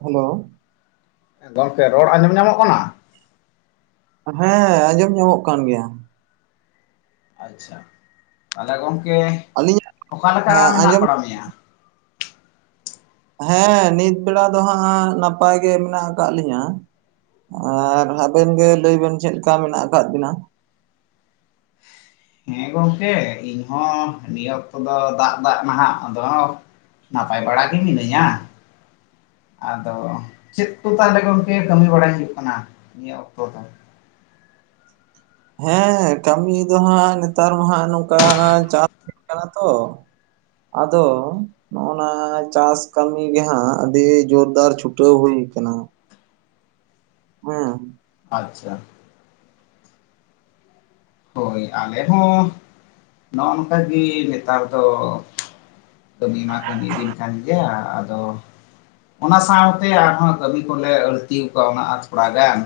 Hello ᱜᱚᱝᱠᱮ ᱨᱚᱲ ᱟᱸᱡᱚᱢ ᱧᱟᱢᱚᱜ ᱠᱟᱱᱟ᱾ ᱦᱮᱸ ᱟᱸᱡᱚᱢ ᱧᱟᱢᱚᱜ ᱠᱟᱱ ᱜᱮᱭᱟ᱾ ᱟᱪᱪᱷᱟ ᱛᱟᱦᱚᱞᱮ ᱜᱚᱝᱠᱮ ᱟᱹᱞᱤᱧᱟᱜ ᱚᱠᱟᱞᱮᱠᱟ ᱦᱮᱸ, ᱢᱮᱱᱟᱜ ᱟᱸᱡᱚᱢ ᱵᱟᱲᱟ ᱢᱮᱭᱟ᱾ ᱦᱮᱸ ᱱᱤᱛ ᱵᱮᱲᱟ ᱫᱚ ᱦᱟᱸᱜ ᱱᱟᱯᱟᱭ ᱜᱮ ᱢᱮᱱᱟᱜ ᱟᱠᱟᱫ ᱞᱤᱧᱟᱸ᱾ ᱟᱨ ᱟᱵᱮᱱ ᱜᱮ ᱞᱟᱹᱭ ᱵᱮᱱ ᱪᱮᱫ ᱞᱮᱠᱟ ᱢᱮᱱᱟᱜ ᱟᱠᱟᱫ ᱵᱤᱱᱟ᱾ ᱦᱮᱸ ᱜᱚᱢᱠᱮ ᱤᱧᱦᱚᱸ ᱱᱤᱭᱟᱹ ᱚᱠᱛᱚ ᱫᱚ ᱫᱟᱜ ᱫᱟᱜ ᱱᱟᱦᱟᱜ ᱟᱫᱚ ᱱᱟᱯᱟᱭ ᱵᱟᱲᱟ ᱜᱮ ᱢᱤᱱᱟᱹᱧᱟ᱾ ᱟᱫᱚ ᱪᱮᱫ ᱠᱚ ᱛᱟᱦᱚᱞᱮ ᱜᱚᱢᱠᱮ ᱠᱟᱹᱢᱤ ᱵᱟᱲᱟᱭ ᱦᱩᱭᱩᱜ ᱠᱟᱱᱟ ᱱᱤᱭᱟᱹ ᱚᱠᱛᱚ ᱫᱚ᱾ ᱦᱮᱸ ᱠᱟᱹᱢᱤ ᱫᱚ ᱦᱟᱸᱜ ᱱᱮᱛᱟᱨ ᱢᱟ ᱦᱟᱜ ᱱᱚᱝᱠᱟ ᱪᱟᱥ ᱦᱩᱭ ᱠᱟᱱᱟ ᱛᱚ᱾ ᱟᱫᱚ ᱱᱚᱜ-ᱱᱟ ᱪᱟᱥ ᱠᱟᱹᱢᱤ ᱜᱮ ᱦᱟᱸᱜ ᱟᱹᱰᱤ ᱡᱳᱨᱫᱟᱨ ᱪᱷᱩᱴᱟᱹᱣ ᱦᱩᱭ ᱟᱠᱟᱱᱟ ᱦᱮᱸ ᱟᱪᱪᱷᱟ ᱦᱳᱭ ᱟᱞᱮ ᱦᱚᱸ ᱱᱚᱜᱼᱱᱚᱝᱠᱟᱜᱮ ᱱᱮᱛᱟᱨ ᱫᱚ ᱠᱟᱹᱢᱤ ᱢᱟ ᱠᱟᱹᱢᱤ ᱫᱤᱱ ᱠᱟᱱ ᱜᱮᱭᱟ ᱟᱫᱚ ᱚᱱᱟ ᱥᱟᱶᱛᱮ ᱟᱨᱦᱚᱸ ᱠᱟᱹᱢᱤ ᱠᱚᱞᱮ ᱟᱹᱲᱛᱤ ᱠᱟᱣᱱᱟᱜ-ᱟ ᱛᱷᱚᱲᱟ ᱜᱟᱱ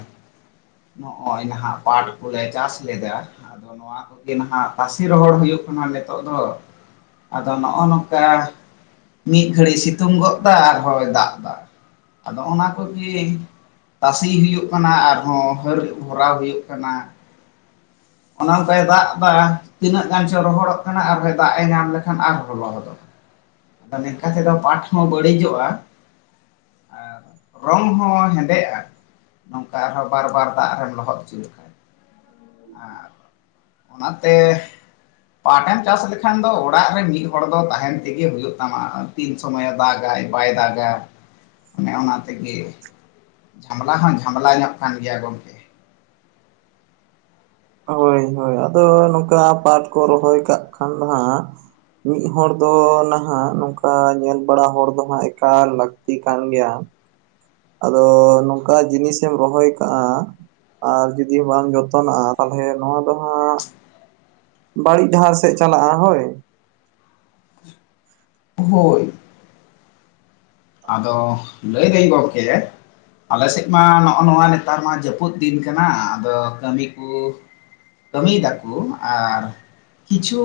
ᱱᱚᱜ -ᱚᱭ ᱱᱟᱦᱟᱜ ᱯᱟᱴ ᱠᱚᱞᱮ ᱪᱟᱥ ᱞᱮᱫᱟ ᱟᱫᱚ ᱱᱚᱣᱟ ᱠᱚᱜᱤ ᱱᱟᱦᱟᱜ ᱛᱟᱥᱤ ᱨᱚᱦᱚᱲ ᱦᱩᱭᱩᱜ ᱠᱟᱱᱟ ᱱᱤᱛᱚᱜ ᱫᱚ, ᱟᱫᱚ ᱱᱚᱜᱼᱚ ᱱᱚᱝᱠᱟ ᱢᱤᱫ ᱜᱷᱟᱹᱲᱤᱡ ᱥᱤᱛᱩᱝ ᱜᱚᱫ ᱫᱟ ᱟᱨ ᱦᱚᱸᱭ ᱫᱟᱜ ᱫᱟ ᱾ ᱟᱫᱚ ᱚᱱᱟ ᱠᱚᱜᱤ ᱛᱟᱥᱤᱭ ᱦᱩᱭᱩᱜ ᱠᱟᱱᱟ ᱟᱨᱦᱚᱸ ᱦᱟᱹᱨ ᱵᱷᱚᱨᱟᱣ ᱦᱩᱭᱩᱜ ᱠᱟᱱᱟ ᱾ ᱚᱱᱮ ᱚᱱᱠᱟᱭ ᱫᱟᱜ ᱫᱟ ᱛᱤᱱᱟᱹᱜ ᱜᱟᱱ ᱪᱚ ᱨᱚᱦᱚᱲᱚᱜ ᱠᱟᱱᱟ ᱟᱨᱦᱚᱭᱸ ᱫᱟᱜ ᱮ ᱧᱟᱢ ᱞᱮᱠᱷᱟᱱ ᱟᱨ ᱦᱚᱸ ᱞᱚᱦᱚᱫ [inaudible] ᱟᱫᱚ ᱱᱮᱠᱟ ᱛᱮᱫᱚ ᱯᱟᱴ ᱦᱚᱸ ᱵᱟᱹᱲᱤᱡᱚᱜᱼᱟ ᱟᱨ ᱨᱚᱝ ᱦᱚᱸ ᱦᱮᱸᱫᱮᱜᱼᱟ ᱱᱚᱝᱠᱟ ᱟᱨᱦᱚᱸ ᱵᱟᱨ ᱵᱟᱨ ᱫᱟᱜ ᱨᱮᱢ ᱞᱚᱦᱚᱫ ᱦᱚᱪᱚ ᱞᱮᱠᱷᱟᱱ ᱟᱨ ᱚᱱᱟᱛᱮ ᱯᱟᱴᱮᱢ ᱪᱟᱥ ᱞᱮᱠᱷᱟᱱ ᱫᱚ ᱚᱲᱟᱜ ᱨᱮ ᱢᱤᱫ ᱦᱚᱲ ᱫᱚ ᱛᱟᱦᱮᱸᱱ ᱛᱮᱜᱮ ᱦᱩᱭᱩᱜ ᱛᱟᱢᱟ ᱾ ᱛᱤᱱ ᱥᱚᱢᱚᱭᱮ ᱫᱟᱜᱟᱭ ᱵᱟᱭ ᱫᱟᱜᱟ ᱚᱱᱮ ᱚᱱᱟ ᱛᱮᱜᱮ ᱡᱷᱟᱢᱞᱟ ᱦᱚᱸ ᱡᱷᱟᱢᱞᱟ ᱧᱚᱜ ᱠᱟᱱ ᱜᱮᱭᱟ ᱜᱚᱝᱠᱮ ᱦᱳᱭ ᱦᱳᱭ ᱟᱫᱚ ᱱᱚᱝᱠᱟ ᱯᱟᱴ ᱠᱚ ᱨᱚᱦᱚᱭ ᱠᱟᱜ ᱠᱷᱟᱱ ᱫᱚ ᱦᱟᱸᱜ ᱢᱤᱫ ᱦᱚᱲ ᱫᱚ ᱱᱟᱦᱟᱜ ᱱᱚᱝᱠᱟ ᱧᱮᱞ ᱵᱟᱲᱟ ᱦᱚᱲ ᱫᱚ ᱦᱟᱸᱜ ᱮᱠᱟᱞ ᱞᱟᱹᱠᱛᱤ ᱠᱟᱱ ᱜᱮᱭᱟ ᱾ ᱟᱫᱚ ᱱᱚᱝᱠᱟ ᱡᱤᱱᱤᱥᱮᱢ ᱨᱚᱦᱚᱭ ᱠᱟᱜᱼᱟ ᱟᱨ ᱡᱩᱫᱤ ᱵᱟᱢ ᱡᱚᱛᱚᱱᱟᱜᱼᱟ ᱛᱟᱦᱚᱞᱮ ᱱᱚᱣᱟ ᱫᱚ ᱦᱟᱸᱜ ᱵᱟᱲᱤᱡ ᱰᱟᱦᱟᱨ ᱥᱮᱫ ᱪᱟᱞᱟᱜᱼᱟ ᱦᱳᱭ ᱦᱳᱭ, ᱟᱫᱚ ᱞᱟᱹᱭᱫᱟᱹᱧ ᱜᱚᱝᱠᱮ ᱟᱞᱮ ᱥᱮᱫ ᱢᱟ ᱱᱚᱜᱼᱚ ᱱᱚᱣᱟ ᱱᱮᱛᱟᱨ ᱢᱟ ᱡᱟᱹᱯᱩᱫ ᱫᱤᱱ ᱠᱟᱱᱟ ᱟᱫᱚ ᱠᱟᱹᱢᱤ ᱠᱩ ᱠᱟᱹᱢᱤᱭ ᱫᱟᱠᱩ ᱟᱨ ᱠᱤᱪᱷᱩ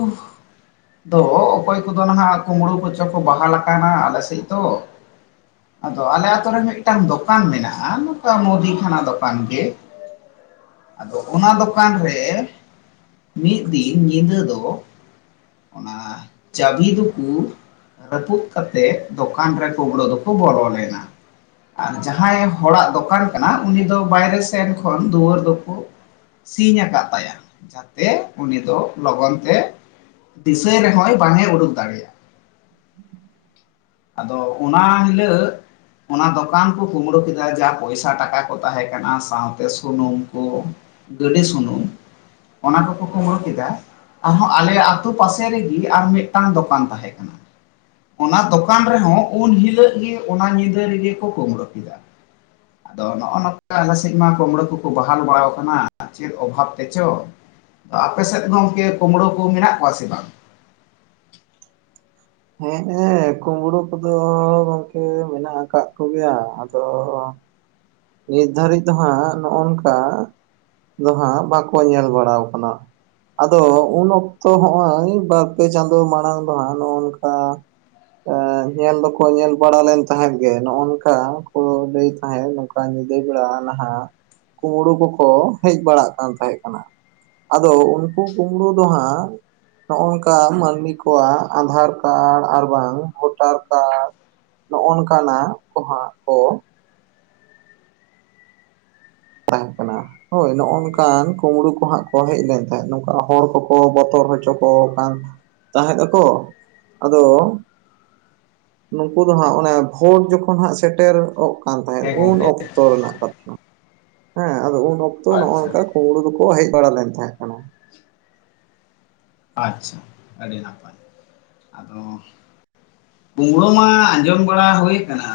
ᱫᱚ ᱚᱠᱚᱭ ᱠᱚᱫᱚ ᱱᱟᱦᱟᱜ ᱠᱩᱢᱵᱽᱲᱩ ᱠᱚᱪᱚ ᱠᱚ ᱵᱟᱦᱟᱞ ᱟᱠᱟᱱᱟ ᱟᱞᱮ ᱥᱮᱫ ᱫᱚ ᱟᱫᱚ ᱟᱞᱮ ᱟᱛᱩ ᱨᱮ ᱢᱤᱫᱴᱟᱱ ᱫᱚᱠᱟᱱ ᱢᱮᱱᱟᱜᱼᱟ ᱱᱚᱝᱠᱟ ᱢᱩᱫᱤ ᱠᱷᱟᱱᱟ ᱫᱚᱠᱟᱱ ᱜᱤ ᱟᱫᱚ ᱚᱱᱟ ᱫᱚᱠᱟᱱ ᱨᱮ ᱢᱤᱫ ᱫᱤᱱ ᱧᱤᱫᱟᱹ ᱫᱚ ᱚᱱᱟ ᱪᱟᱹᱵᱷᱤ ᱫᱩᱠᱩ ᱨᱟᱹᱯᱩᱫ ᱠᱟᱛᱮᱫ ᱫᱚᱠᱟᱱ ᱨᱮ ᱠᱩᱢᱵᱽᱲᱩ ᱫᱚᱠᱚ ᱵᱚᱞᱚ ᱞᱮᱱᱟ᱾ ᱟᱨ ᱡᱟᱦᱟᱸᱭ ᱦᱚᱲᱟᱜ ᱫᱚᱠᱟᱱ ᱠᱟᱱᱟ ᱩᱱᱤ ᱫᱚ ᱵᱟᱭᱨᱮ ᱥᱮᱱ ᱠᱷᱚᱱ ᱫᱩᱣᱟᱹᱨ ᱫᱚᱠᱩ ᱥᱤᱧ ᱟᱠᱟᱫ ᱛᱟᱭᱟ ᱠᱩ ᱡᱟᱛᱮ ᱩᱱᱤ ᱫᱚ ᱞᱚᱜᱚᱱ ᱛᱮ ᱫᱤᱥᱟᱹᱭ ᱨᱮᱦᱚᱸᱭ ᱵᱟᱝᱮ ᱩᱰᱩᱠ ᱫᱟᱲᱮᱭᱟᱜ ᱟᱫᱚ ᱚᱱᱟ ᱦᱤᱞᱟᱹᱜ ᱚᱱᱟ ᱫᱚᱠᱟᱱ ᱠᱩ ᱠᱩᱢᱵᱽᱲᱩ ᱠᱮᱫᱟ ᱡᱟ ᱯᱚᱭᱥᱟ ᱴᱟᱠᱟ ᱠᱚ ᱛᱟᱦᱮᱸ ᱠᱟᱱᱟ ᱥᱟᱶᱛᱮ ᱥᱩᱱᱩᱢ ᱠᱩ ᱜᱟᱹᱰᱤ ᱥᱩᱱᱩᱢ ᱚᱱᱟ ᱠᱚᱠᱚ ᱠᱩᱢᱵᱽᱲᱩ ᱠᱮᱫᱟ ᱟᱨᱦᱚᱸ ᱟᱞᱮᱭᱟᱜ ᱟᱛᱳ ᱯᱟᱥᱮ ᱨᱮᱜᱮ ᱟᱨ ᱢᱤᱫᱴᱟᱝ ᱫᱚᱠᱟᱱ ᱛᱟᱦᱮᱸ ᱠᱟᱱᱟ ᱚᱱᱟ ᱫᱚᱠᱟᱱ ᱨᱮᱦᱚᱸ ᱩᱱ ᱦᱤᱞᱟᱹᱜ ᱜᱮ ᱚᱱᱟ ᱧᱤᱫᱟᱹ ᱨᱮᱜᱮ ᱠᱚ ᱠᱳᱢᱵᱽᱲᱳ ᱠᱮᱫᱟ [inaudible] ᱟᱫᱚ ᱱᱚᱜ-ᱱᱚᱝᱠᱟ ᱟᱞᱮ ᱥᱮᱫ ᱢᱟ ᱠᱳᱢᱵᱲᱳ ᱠᱚᱠᱚ ᱵᱟᱦᱟᱞ ᱵᱟᱲᱟᱣ ᱠᱟᱱᱟ ᱪᱮᱫ ᱚᱵᱷᱟᱵ ᱛᱮᱪᱚ ᱟᱯᱮ ᱥᱮᱫ ᱜᱚᱝᱠᱮ ᱠᱳᱢᱵᱽᱲᱳ ᱠᱚ ᱢᱮᱱᱟᱜ ᱠᱚᱣᱟ ᱥᱮ ᱵᱟᱝ? ᱦᱮᱸᱜ ᱮ ᱠᱩᱵᱽᱲᱩ ᱠᱚᱫᱚ ᱜᱚᱢᱠᱮ ᱢᱮᱱᱟᱜ ᱟᱠᱟᱫ ᱠᱚᱜᱮᱭᱟ ᱟᱫᱚ, ᱱᱤᱛ ᱫᱷᱟᱹᱨᱤᱡ ᱫᱚ ᱦᱟᱸᱜ ᱱᱚᱜ-ᱱᱚᱝᱠᱟ ᱾ ᱫᱚ ᱦᱟᱸᱜ ᱵᱟᱠᱚ ᱧᱮᱞ ᱵᱟᱲᱟᱣ ᱟᱠᱟᱱᱟ ᱾ ᱟᱫᱚ ᱩᱱ ᱚᱠᱛᱚ ᱦᱚᱸᱜᱼᱚᱭ ᱵᱟᱨᱯᱮ ᱪᱟᱸᱫᱚ ᱢᱟᱲᱟᱝ ᱫᱚ ᱦᱟᱸᱜ ᱱᱚᱜᱼᱚ ᱱᱚᱝᱠᱟ ᱾ ᱚᱻ ᱮᱧ, ᱧᱮᱞ ᱫᱚᱠᱚ ᱧᱮᱞ ᱵᱟᱲᱟ ᱞᱮᱱ ᱛᱟᱦᱮᱸᱫ ᱜᱮ ᱱᱚᱜ-ᱚ ᱱᱚᱝᱠᱟ ᱠᱚ ᱞᱟᱹᱭ ᱛᱟᱦᱮᱸᱫ, ᱱᱚᱝᱠᱟ ᱚᱠᱟ ᱧᱤᱫᱟᱹ ᱵᱮᱲᱟ ᱱᱟᱦᱟᱜ ᱠᱩᱢᱲᱳ ᱠᱚ ᱠᱚ ᱦᱮᱡ ᱵᱟᱲᱟᱜ ᱠᱟᱱ ᱛᱟᱦᱮᱸ ᱠᱟᱱᱟ ᱾ ᱟᱫᱚ ᱩᱱᱠᱩ ᱠᱩᱵᱽᱲᱩ ᱫᱚ ᱦᱟᱸᱜ ᱱᱚᱝᱠᱟ ᱢᱟᱹᱱᱢᱤ ᱠᱚᱣᱟᱜ ᱟᱸᱫᱷᱟᱨ ᱠᱟᱨᱰ ᱟᱨ ᱵᱟᱝ ᱵᱷᱳᱴᱟᱨ ᱠᱟᱨᱰ ᱱᱚᱜᱼᱚ ᱱᱚᱝᱠᱟᱱᱟᱜ ᱠᱚ ᱦᱟᱸᱜ ᱠᱚ ᱛᱟᱦᱮᱸ ᱠᱟᱱᱟ ᱾ ᱦᱳᱭ ᱱᱚᱜᱼᱚ ᱱᱚᱝᱠᱟᱱ ᱠᱩᱢᱵᱽᱲᱩ ᱠᱚ ᱦᱟᱸᱜ ᱠᱚ ᱦᱮᱡ ᱞᱮᱱ ᱛᱟᱦᱮᱸᱫ ᱱᱚᱝᱠᱟ ᱦᱚᱲ ᱠᱚ ᱠᱚ ᱵᱚᱛᱚᱨ ᱦᱚᱪᱚ ᱠᱚ ᱠᱟᱱ ᱾ ᱛᱟᱦᱮᱸᱫ ᱟᱠᱚ ᱟᱫᱚ, ᱱᱩᱠᱩ ᱫᱚ ᱦᱟᱸᱜ ᱚᱱᱮ ᱵᱷᱳᱴ ᱡᱚᱠᱷᱚᱱ ᱦᱟᱸᱜ ᱥᱮᱴᱮᱨᱚᱜ ᱠᱟᱱ ᱛᱟᱦᱮᱸᱫ ᱦᱮᱸ ᱩᱱ ᱜᱚᱝᱠᱮ ᱚᱠᱛᱚ ᱨᱮᱱᱟᱜ ᱠᱟᱛᱷᱟ ᱾ ᱦᱮᱸ ᱟᱫᱚ ᱩᱱ ᱚᱠᱛᱚ ᱱᱚᱜ-ᱚ ᱟᱪᱪᱷᱟ ᱱᱚᱝᱠᱟ ᱠᱩᱢᱲᱩ ᱫᱚ ᱠᱚ ᱦᱮᱡ ᱵᱟᱲᱟ ᱞᱮᱱ ᱛᱟᱦᱮᱸᱫ ᱠᱟᱱᱟ ᱾ ᱟᱪᱪᱷᱟ, ᱟᱹᱰᱤ ᱱᱟᱯᱟᱭ ᱟᱫᱚ [unintelligible] ᱠᱩᱢᱲᱳ ᱢᱟ ᱟᱸᱡᱚᱢ ᱵᱟᱲᱟ ᱦᱳᱭ ᱟᱠᱟᱱᱟ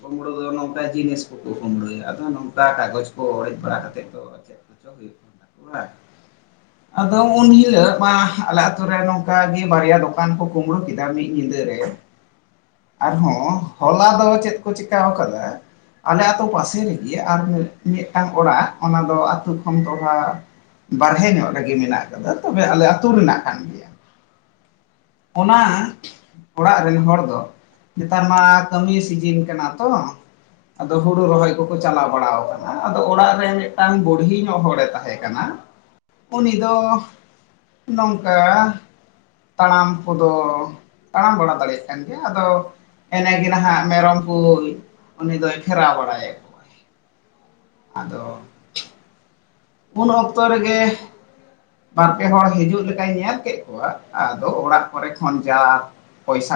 ᱠᱩᱢᱲᱳ ᱫᱚ ᱱᱚᱝᱠᱟ ᱡᱤᱱᱤᱥ ᱠᱚ ᱠᱩ ᱠᱩᱢᱲᱳᱭᱟ ᱟᱫᱚ ᱱᱚᱝᱠᱟ ᱠᱟᱜᱚᱡᱽ ᱠᱚ ᱚᱲᱮᱡ ᱵᱟᱲᱟ ᱠᱟᱛᱮᱫ ᱫᱚ ᱟᱨ ᱪᱮᱫ ᱪᱮᱫ ᱦᱳᱭᱳᱜ ᱠᱟᱱ ᱛᱟᱠᱚᱣᱟ, ᱟᱫᱚ ᱩᱱ ᱤᱭᱟᱹ ᱢᱟ ᱟᱞᱮ ᱟᱛᱳ ᱨᱮ ᱱᱚᱝᱠᱟᱜᱮ ᱵᱟᱨᱭᱟ ᱫᱚᱠᱟᱱ ᱠᱚ ᱠᱩᱢᱵᱽᱲᱳ ᱠᱮᱫᱟ ᱢᱤᱫ ᱧᱤᱫᱟᱹ ᱨᱮ, ᱟᱨᱦᱚᱸ ᱦᱚᱞᱟ ᱫᱚ ᱪᱮᱫ ᱠᱚ ᱪᱤᱠᱟᱹᱣ ᱠᱟᱫᱟ, ᱟᱞᱮ ᱟᱛᱳ ᱯᱟᱥᱮ ᱨᱮ ᱜᱮ ᱟᱨ ᱢᱤᱫᱴᱟᱝ ᱚᱲᱟᱜ ᱚᱱᱟ ᱫᱚ ᱟᱹᱛᱳ ᱠᱷᱚᱱ ᱛᱚᱲᱟ ᱵᱟᱦᱨᱮ ᱧᱚᱜ ᱨᱮ ᱜᱮ ᱢᱮᱱᱟᱜ ᱠᱟᱫᱟ ᱛᱚᱵᱮ ᱟᱞᱮ ᱟᱹᱛᱩ ᱨᱮᱱᱟᱜ ᱠᱟᱱ ᱜᱮᱭᱟ, ᱚᱱᱟ ᱚᱲᱟᱜ ᱨᱮᱱ ᱦᱚᱲ ᱫᱚ ᱱᱮᱛᱟᱨ ᱢᱟ ᱠᱟᱹᱢᱤ ᱥᱤᱡᱤᱱ ᱠᱟᱱᱟ ᱛᱚ, ᱟᱫᱚ ᱦᱳᱲᱳ ᱨᱚᱦᱚᱭ ᱠᱚᱠᱚ ᱪᱟᱞᱟᱣ ᱵᱟᱲᱟ ᱟᱠᱟᱱᱟ ᱟᱫᱚ ᱚᱲᱟᱜ ᱨᱮ ᱢᱤᱫᱴᱟᱝ ᱵᱩᱲᱦᱤ ᱧᱚᱜ ᱦᱚᱲᱮ ᱛᱟᱦᱮᱸ ᱠᱟᱱᱟ, ᱩᱱᱤ ᱫᱚ ᱱᱚᱝᱠᱟ ᱛᱟᱲᱟᱢ ᱠᱚ ᱫᱚ ᱛᱟᱲᱟᱢ ᱵᱟᱲᱟ ᱫᱟᱲᱮᱭᱟᱜ ᱠᱟᱱ ᱜᱮᱭᱟ, ᱟᱫᱚ ᱮᱱᱮ ᱜᱮ ᱱᱟᱦᱟᱜ ᱢᱮᱨᱚᱢ ᱠᱚᱭ ᱩᱱᱤ ᱫᱚᱭ ᱜᱷᱮᱨᱟᱣ ᱵᱟᱲᱟᱭᱮᱜ ᱠᱚᱣᱟ, ᱟᱫᱚ ᱩᱱ ᱚᱠᱛᱚ ᱨᱮ ᱜᱮ ᱵᱟᱨᱯᱮ ᱦᱚᱲ ᱦᱤᱡᱩᱜ ᱞᱮᱠᱟᱭ ᱧᱮᱞ ᱠᱮᱫ ᱠᱚᱣᱟ ᱟᱫᱚ ᱚᱲᱟᱜ ᱠᱚᱨᱮ ᱠᱷᱚᱱ ᱡᱟ ᱯᱚᱭᱥᱟ